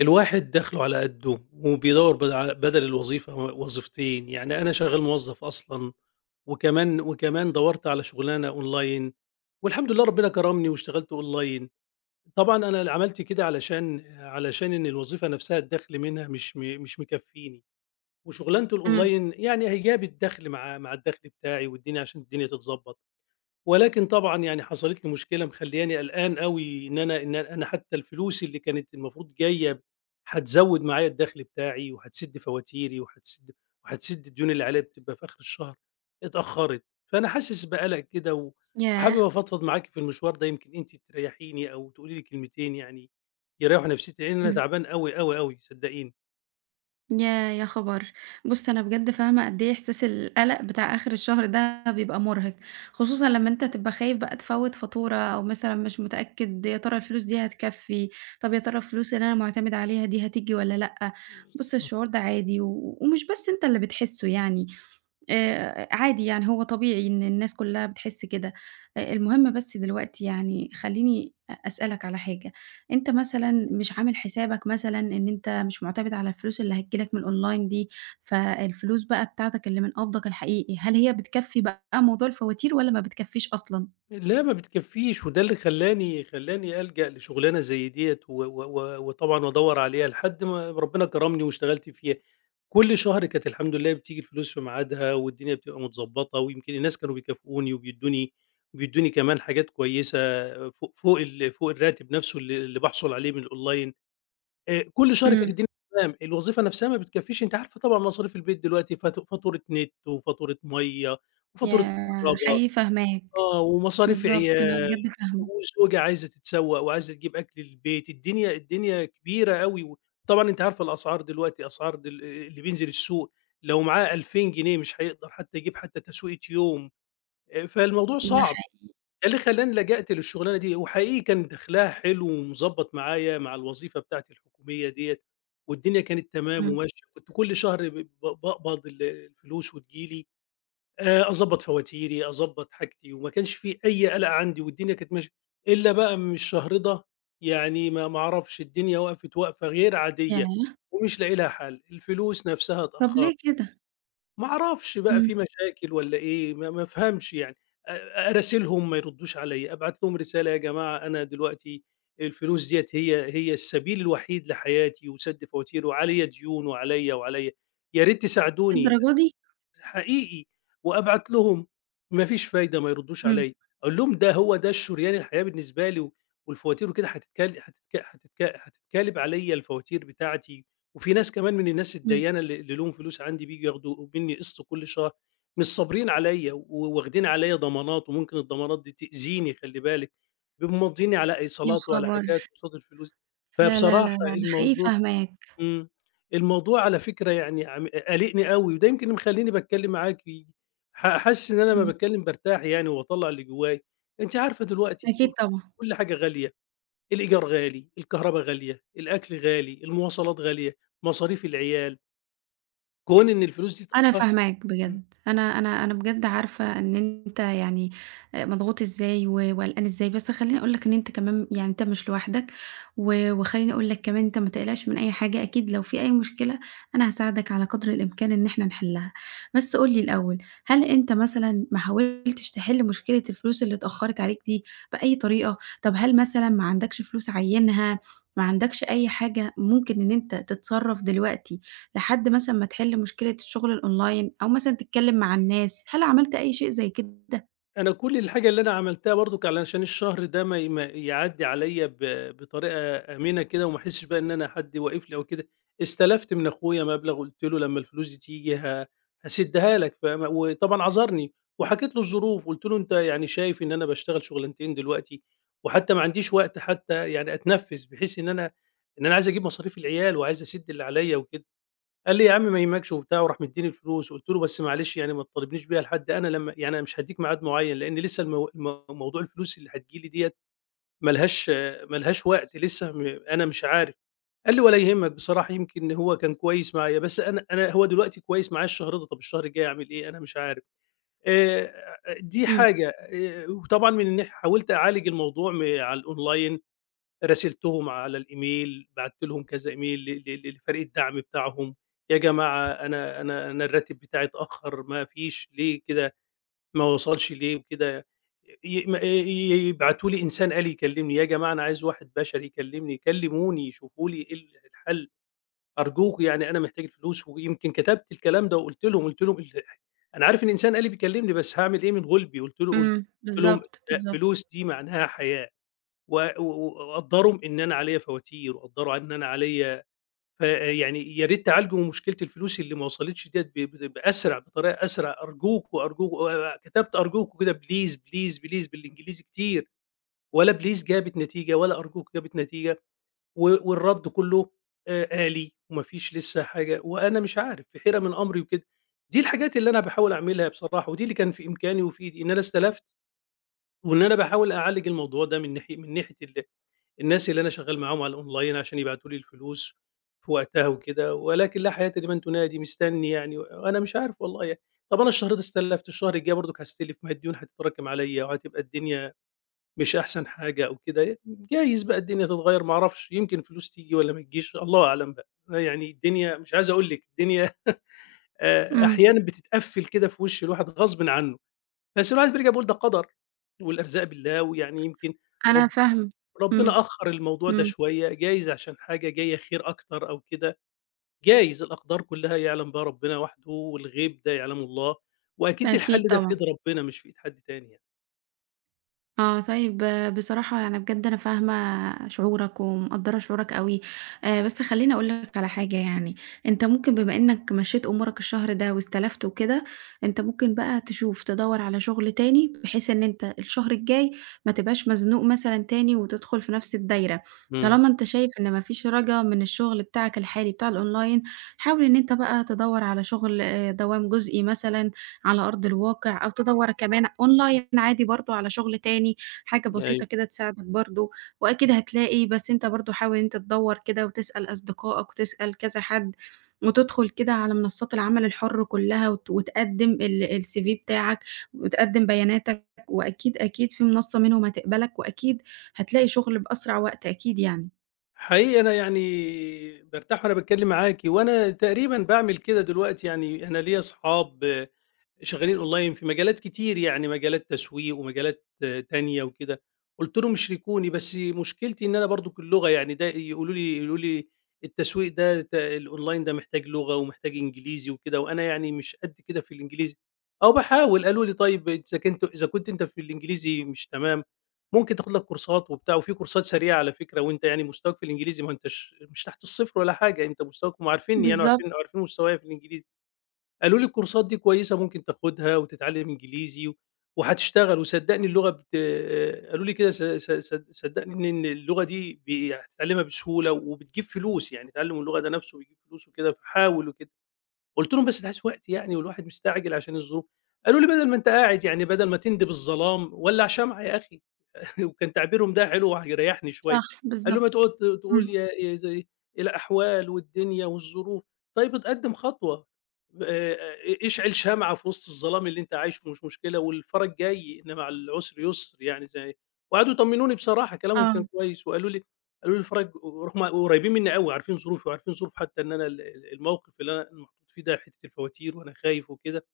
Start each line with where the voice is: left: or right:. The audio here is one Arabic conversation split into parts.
left: الواحد دخله على قده وبيدوّر بد ع بدل الوظيفة وظيفتين، يعني أنا شغّال موظّف أصلًا وكمان دَوَرت على شُغلانة أونلاين والحمد لله ربنا كرَمني واشتغلت أونلاين. طبعًا أنا اللي عملت كده علشان إن الوظيفة نَفْسها الدَخْل منها مش مكفّيني وشُغلانة
right: إمم،
left: الأونلاين يعني هي جابت دَخْل مع الدَخْل بتاعي والدنيا عشان الدنيا تتضبّط. ولكن طبعًا يعني حصلت لي مشكلة مخلّياني قلقان أوي إن أنا حتى الفلوس اللي كانت المفروض جاية هتزوّد معايا الدخل بتاعي وهتسِد فواتيري وهتسِد الديون اللي عليّا بتبقى في آخر الشهر، اتأخّرت. فأنا حاسس بقلق كده
right: ياه!
left: وحابب أفضفض معاكِ في المشوار ده يمكن أنتِ تريّحيني أو تقولي لي كلمتين يعني يريّحوا نفسيتي، لإن أنا
right: إمم،
left: تعبان أوي، أوي، أوي صدّقيني.
right: ياه! يا خبر! بُص أنا بجد فاهمة قد إيه إحساس القلق بتاع آخر الشهر ده بيبقى مرهق، خصوصًا لمّا أنت تبقى خايف بقى تفوّت فاتورة أو مثلًا مش متأكد يا ترى الفلوس دي هتكفّي، طب يا ترى الفلوس اللي أنا معتمد عليها دي هتيجي والّا لأ؟ بُص الشعور ده عادي ومش بس أنت اللي بتحسه يعني. عادي يعني هو طبيعي إن الناس كلّها بتحس كده، المهم بس دلوقتي يعني خلّيني أسألك على حاجة، أنت مثلًا مش عامل حسابك مثلًا إن أنت مش مُعتمد على الفلوس اللي هتيجي لك من الأونلاين دي، فالفلوس بقى بتاعتك اللي من قبضك الحقيقي، هل هي بتكفّي بقى موضوع الفواتير والّا ما بتكفّيش أصلًا؟
left: لأ، ما بتكفّيش، وده اللي خلّاني ألجأ لشُغلانة زي ديّة و و و وطبعًا وادوّر عليها لحد ما ربنا كرمني واشتغلت فيها. كل شهر كانت الحمد لله بتيجي الفلوس في ميعادها والدنيا بتبقى متضبّطة، ويمكن الناس كانوا بيكافئوني وبيدّوني كمان حاجات كويسة فوق الراتب نَفْسه اللي باحصل عليه من الأونلاين. كل شهر كانت
right: إمم.
left: الدنيا تمام، الوظيفة نَفْسها ما بتكفّيش، أنتِ عارفة طبعًا مصاريف البيت دلوقتي فاتورة نت وفاتورة مَيّة وفاتورة
right: ياه!
left: كهربا.
right: حقيقي فاهماك،
left: آه، ومصاريف
right: بالضبط أنا
left: عيال
right: بجد فاهمة،
left: وزوجة عايزة تتسوّق وعايزة تجيب أكل للبيت، الدنيا الدنيا كبيرة أوي، وطبعًا أنتِ عارفة الأسعار دلوقتي أسعار دل اللي بينزل السوق لو معاه 2000 جنيه مش هيقدر حتى يجيب حتى تسويقة يوم، فالموضوع
right: ده
left: صعب،
right: حقيقي،
left: ده اللي خلّاني لجأت للشغلانة دي، وحقيقي كان دخلها حلو ومضبّط معايا مع الوظيفة بتاعتي الحكومية ديّة، والدنيا كانت تمام
right: إمم،
left: وماشية، كنت كل شهر ب ب باقبض الفلوس وتيجي لي، أضبّط فواتيري، أضبّط حاجتي، وما كانش في أي قلق عندي والدنيا كانت ماشية، إلّا بقى من الشهر ده يعني ما أعرفش الدنيا وقفت وقفة غير عادية
right: ياه!
left: ومش لاقي لها حل، الفلوس نَفْسها
right: طَب
left: اتأخّرت،
right: ليه كده؟
left: ما أعرفش بقى
right: إمم،
left: في مشاكل والّا إيه، ما أفهمش يعني، أراسلهم ما يردّوش عليّا، أبعت لهم رسالة يا جماعة أنا دلوقتي الفلوس ديّة هي السبيل الوحيد لحياتي وسَدْ فواتير وعليّا ديون وعليّا، وعليّا، يا ريت تساعدوني.
right: للدرجة دي؟
left: حقيقي، وأبعت لهم ما فيش فايدة ما يردوش
right: إمم،
left: عليَّ، أقول لهم ده هو ده الشُريان الحياة بالنسبة لي، والفواتير وكده هتتكل هتتك هتتك هتتكالب عليَّ الفواتير بتاعتي، وفي ناس كمان من الناس
right: إمم،
left: الديّانة اللي لهم فلوس عندي بييجوا ياخدوا مني قسط كل شهر، مش صابرين عليَّ واخدين عليَّ ضمانات، وممكن الضمانات دي تأذيني خلّي بالِك، بيبقوا ماضييني على
right: يا
left: إيصالات وعلى
right: خبر!
left: حاجات قصاد الفلوس،
right: لا، لا،
left: فبصراحة
right: لا، لا، أنا حقيقي
left: الموضوع
right: فاهماك،
left: إمم. الموضوع على فكرة يعني قالقني أوي، وده يمكن اللي مخلّيني باتكلّم معاكِ، حاسس إن أنا لمّا
right: إمم،
left: باتكلّم بارتاح يعني وباطلّع اللي جوّايا. أنتِ عارفة دلوقتي
right: أكيد طبعًا.
left: كل حاجة غالية، الإيجار غالي، الكهربا غالية، الأكل غالي، المواصلات غالية، مصاريف العيال، كون إن الفلوس دي
right: أنا
left: اتأخّرت.
right: فاهماك
left: إمم.
right: بجد، أنا بجد عارفة إن أنت يعني مضغوط إزاي وقلقان إزاي، بس خلّيني أقول لك إن أنت كمان يعني أنت مش لوحدك، وخلّيني أقول لك كمان أنت ما تقلقش من أي حاجة، أكيد لو في أي مشكلة أنا هاساعدك على قدر الإمكان إن إحنا نحلها. بس قُل لي الأول، هل أنت مثلًا ما حاولتش تحل مشكلة الفلوس اللي اتأخرت عليك دي بأي طريقة؟ طب هل مثلًا ما عندكش فلوس عينها، ما عندكش أي حاجة ممكن إن أنت تتصرف دلوقتي لحد مثلًا ما تحل مشكلة الشغل الأونلاين أو مثلًا تتكلم مع الناس، هل عملت أي شيء زي كده؟
left: أنا كل الحاجة اللي أنا عملتها برضُك علشان الشهر ده ما يعدّي عليَّ بطريقة آمنة كده وما أحسّش بقى إن أنا حد واقف لي أو كده، استلفت من أخويا مبلغ قُلت له لمّا الفلوس دي تيجي هاسدّها لك، فاهم، وطبعًا عذرني وحكيت له الظروف، قُلت له: "أنت يعني شايف إن أنا باشتغل شغلانتين دلوقتي وحتى ما عنديش وقت حتى يعني أتنفّس بحيث إن أنا عايز أجيب مصاريف العيال وعايز أسِد اللي عليَّ وكده." قال لي: "يا عم ما يهمكش،" وبتاع وراح مدّيني الفلوس، قُلت له: "بس معلش يعني ما تطالبنيش بيها لحد أنا لمّا يعني أنا مش هادّيك ميعاد معيّن، لإن لسه المو المو موضوع الفلوس اللي هتيجي لي ديّة ما لهاش ما لهاش وقت لسه أنا مش عارف." قال لي: "ولا يهمك بصراحة يمكن هو كان كويس معايا، بس أنا هو دلوقتي كويس معايا الشهر ده، طَب الشهر الجاي أعمل إيه؟ أنا مش عارف." آآ دي
right: إمم،
left: حاجة، وطبعًا من الناح حاولت أعالج الموضوع على الأونلاين، راسلتهم على الإيميل، بعت لهم كذا إيميل ل ل لفريق الدعم بتاعهم، يا جماعة أنا الراتب بتاعي اتأخر ما فيش ليه كده، ما وصلش ليه وكده، ي م ي يبعتوا لي إنسان آلي يكلمني، يا جماعة أنا عايز واحد بشري يكلمني، كلموني شوفوا لي إيه الحل، أرجوكم يعني أنا محتاج الفلوس، ويمكن كتبت الكلام ده وقُلت لهم، قُلت لهم ال أنا عارف إن إنسان آلي بيكلمني بس هاعمل إيه من غُلبي، قُلت
right: إمم،
left: لهم
right: بالضبط، بالضبط،
left: فلوس دي معناها حياة. و و وقدّروا إن أنا عليّا فواتير، وقدّروا إن أنا عليّا فيعني يا ريت تعالجوا مشكلة الفلوس اللي ما وصلتش ديّة ب ب بأسرع بطريقة أسرع، أرجوكم، أرجوكم كتبت أرجوكم كده بليز، بليز، بليز بالإنجليزي كتير، ولا بليز جابت نتيجة ولا أرجوكم جابت نتيجة، والرد كُلّه آلي وما فيش لسه حاجة، وأنا مش عارف في حيرة من أمري وكده. دي الحاجات اللي أنا باحاول أعملها بصراحة، ودي اللي كان في إمكاني وفي إيدي، إن أنا استلفت، وإن أنا باحاول أعالج الموضوع ده من ناحية الناس اللي أنا شغّال معاهم على الأونلاين عشان يبعتوا لي الفلوس في وقتها وكده، ولكن لا حياة لمن تنادي، مستنّي يعني وأنا مش عارف والله يعني. طَب أنا الشهر ده استلّفت، الشهر الجاي برضُك هاستلف، ما هي الديون هتتراكم عليّا وهتبقى الدنيا مش أحسن حاجة أو كده، جايز بقى الدنيا تتغيّر ما أعرفش، يمكن فلوس تيجي والّا ما تجيش، الله أعلم بقى. يعني الدنيا مش عايز أقول لِك، الدنيا
right: إمم،
left: أحيانًا بتتقفّل كده في وِش الواحد غصبٍ عنّه، بس الواحد بيرجع بيقول ده قَدَر والأرزاق بالله ويعني يمكن
right: أنا
left: رب
right: فاهمة، إمم،
left: ربنا أخّر الموضوع ده
right: إمم،
left: شوية، جايز عشان حاجة جاية خير أكتر أو كده، جايز الأقدار كلّها يعلم بها ربنا وحده والغيب ده يعلمه الله، وأكيد الحل
right: أكيد
left: ده في إيد
right: طبعًا.
left: ربنا مش في إيد حد تاني يعني.
right: آه، طيب آه، بصراحة يعني بجد أنا فاهمة شعورك ومقدّرة شعورك أوي، بس خلّيني أقول لك على حاجة يعني، أنت ممكن بما إنك مشّيت أمورك الشهر ده واستلفت وكده، أنت ممكن بقى تشوف تدوّر على شغل تاني، بحيث إن أنت الشهر الجاي ما تبقاش مزنوق مثلًا تاني وتدخل في نفس الدايرة،
left: إمم،
right: طالما أنت شايف إن ما فيش رجا من الشغل بتاعك الحالي بتاع الأونلاين، حاول إن أنت بقى تدوّر على شغل دوام جزئي مثلًا على أرض الواقع أو تدوّر كمان أونلاين عادي برضه على شغل تاني، حاجة
left: أيوه.
right: بسيطة كده تساعدك برضه، وأكيد هتلاقي بس أنت برضه حاول إن أنت تدوّر كده وتسأل أصدقائك وتسأل كذا حد، وتدخل كده على منصات العمل الحُر كلّها وتقدّم الCV بتاعك وتقدّم بياناتك، وأكيد، أكيد في منصة منهم هتقبلك، وأكيد هتلاقي شغل بأسرع وقت أكيد يعني.
left: حقيقي أنا يعني بارتاح وأنا باتكلّم معاكِ، وأنا تقريبًا باعمل كده دلوقتي يعني أنا ليّا أصحاب شغالين أونلاين في مجالات كتير يعني مجالات تسويق ومجالات آه، تانية وكده، قُلت لهم شاركوني بس مشكلتي إن أنا برضه اللغة يعني ده يقولوا لي التسويق ده الأونلاين ده محتاج لغة ومحتاج إنجليزي وكده، وأنا يعني مش قد كده في الإنجليزي، أهو باحاول قالوا لي طيب إذا كنت أنت في الإنجليزي مش تمام ممكن تاخد لك كورسات وبتاع، وفي كورسات سريعة على فكرة وأنت يعني مستواك في الإنجليزي ما هو أنتش مش تحت الصفر ولا حاجة، أنت مستواك هُم عارفينّي يعني
right: بالضبط،
left: وعارفين مستوايا في الإنجليزي. قالوا لي الكورسات دي كويسة ممكن تاخدها وتتعلم إنجليزي وهتشتغل وصدّقني اللغة بت آه، قالوا لي كده س س صد صدّقني إن اللغة دي هتتعلمها بسهولة وبتجيب فلوس، يعني تعلم اللغة ده نَفْسه بيجيب فلوس وكده فحاول وكده. قُلت لهم: "بس ده عايز وقت يعني والواحد مستعجل عشان الظروف." قالوا لي: "بدل ما أنت قاعد يعني بدل ما تندب الظلام ولّع شمعة يا أخي." وكان تعبيرهم ده حلو وهيريحني شوية.
right: صح،
left: قالوا:
right: بالضبط،
left: "ما تقعد تقول
right: إمم،
left: يا زي الأحوال والدنيا والظروف، طيب اتقدّم خطوة، آآ اشعل شمعة في وسط الظلام اللي أنت عايشه مش مشكلة والفرج جاي إن مع العسر يسر." يعني زي وقعدوا يطمنوني بصراحة كلامهم كان
right: آه،
left: كويس وقالوا لي قالوا لي الفرج ورغم قريبين مني أوي، عارفين ظروفي وعارفين ظروف حتى إن أنا ال ال الموقف اللي أنا محطوط فيه ده حتّة الفواتير وأنا خايف وكده،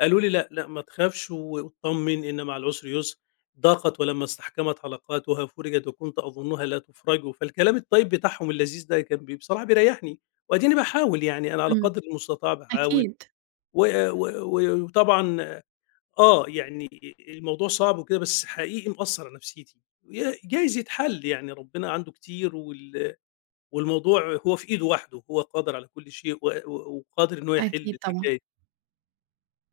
left: قالوا لي: "لأ، لأ ما تخافش واتطمن إن مع العسر يسر، ضاقت ولمّا استحكمت علاقاتها فرجت وكنت أظنها لا تُفرج." فالكلام الطيب بتاعهم اللذيذ ده كان بصراحة بيريحني، وأديني باحاول يعني أنا على
right: إمم،
left: قدر المستطاع باحاول
right: أكيد،
left: و و و وطبعًا يعني الموضوع صعب وكده بس حقيقي مأثّر على نفسيتي، جايز يتحل يعني ربنا عنده كتير والموضوع هو في إيده وحده، هو قادر على كل شيء و و وقادر إن هو يحل
right: أكيد طبعًا.
left: الحكاية.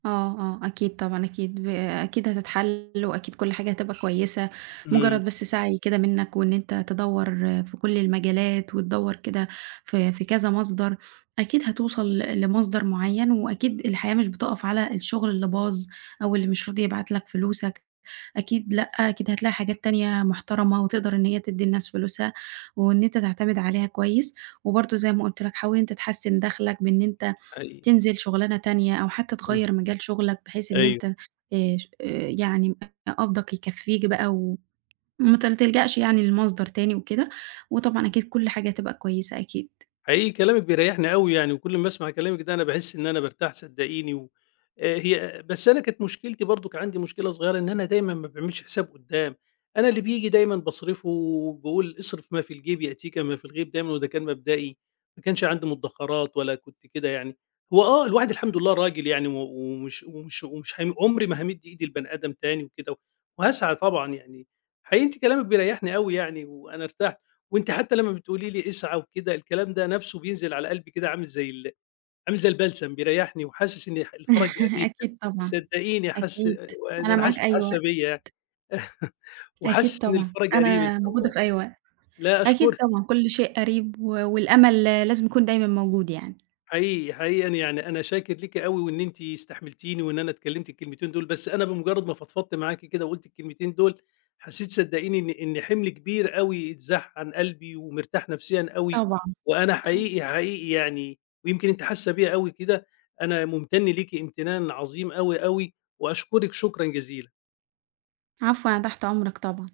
right: آه، آه، أكيد طبعًا، أكيد هتتحل وأكيد كل حاجة هتبقى كويسة،
left: إمم.
right: مجرّد بس سعي كده منّك وإن أنت تدوّر في كل المجالات وتدوّر كده في كذا مصدر، أكيد هتوصل لمصدر معيّن وأكيد الحياة مش بتقف على الشغل اللي باظ أو اللي مش راضي يبعت لك فلوسك، أكيد لأ، أكيد هتلاقي حاجات تانية محترمة وتقدر إن هي تدّي الناس فلوسها وإن أنت تعتمد عليها كويس، وبرضه زي ما قُلت لك حاول إن أنت تحسّن دخلك بإن أنت
left: حقيقي.
right: تنزل شُغلانة تانية أو حتى
left: إمم.
right: تغيّر مجال شُغلك بحيث إن
left: أيوه.
right: أنت ش يعني قبضك يكفّيك بقى وما تلجأش يعني لمصدر تاني وكده، وطبعًا أكيد كل حاجة هتبقى كويسة أكيد.
left: حقيقي كلامِك بيريّحني أوي يعني، وكل أمّا أسمع كلامِك ده أنا باحس إن أنا بارتاح صدّقيني و هي بس أنا كانت مشكلتي برضُك عندي مشكلة صغيرة إن أنا دايمًا ما باعملش حساب قُدّام، أنا اللي بييجي دايمًا باصرفه وباقول اصرف ما في الجيب يأتيك ما في الغيب دايمًا وده كان مبدئي، ما كانش عندي مدّخرات ولا كنت كده يعني. هو الواحد الحمد لله راجل يعني و ومش ومش ومش هامي عمري ما هامِد إيدي لبني آدم تاني وكده، وهاسعى طبعًا يعني. حقيقي أنتِ كلامِك بيريّحني أوي يعني وأنا ارتحت. وأنتِ حتى لمّا بتقولي لي اسعى وكده، الكلام ده نَفْسه بينزل على قلبي كده عامل زي البلسم بيريّحني وحاسس إن الفرج قريب
right: أكيد طبعًا،
left: صدّقيني حاسس
right: أكيد.
left: يعني
right: أنا
left: أنا
right: معاك
left: حاسس
right: أي
left: حاسة
right: وقت،
left: بيّا يعني
right: أكيد
left: وحاسس إن
right: طبعًا.
left: الفرج قريب إن
right: أنا
left: شاء
right: موجودة
left: الله.
right: في أي وقت.
left: لا
right: أكيد
left: أشكرِك.
right: طبعًا، كل شيء قريب والأمل لازم يكون دايمًا موجود يعني.
left: حقيقي، حقيقي يعني أنا شاكر ليكِ أوي وإن أنتِ استحملتيني وإن أنا اتكلمت الكلمتين دول، بس أنا بمجرد ما فضفضت معاكِ كده وقُلت الكلمتين دول، حسيت صدقيني إن حمل كبير أوي اتزاح عن قلبي ومرتاح نفسيًا أوي،
right: طبعًا،
left: وأنا
right: طبعًا.
left: حقيقي، حقيقي يعني ويمكن أنتِ حاسة بيّا أوي كده، أنا ممتن ليكِ امتنان عظيم أوي، أوي وأشكرِك شكرًا جزيلًا.
right: عفوًا، أنا تحت أمرك طبعًا.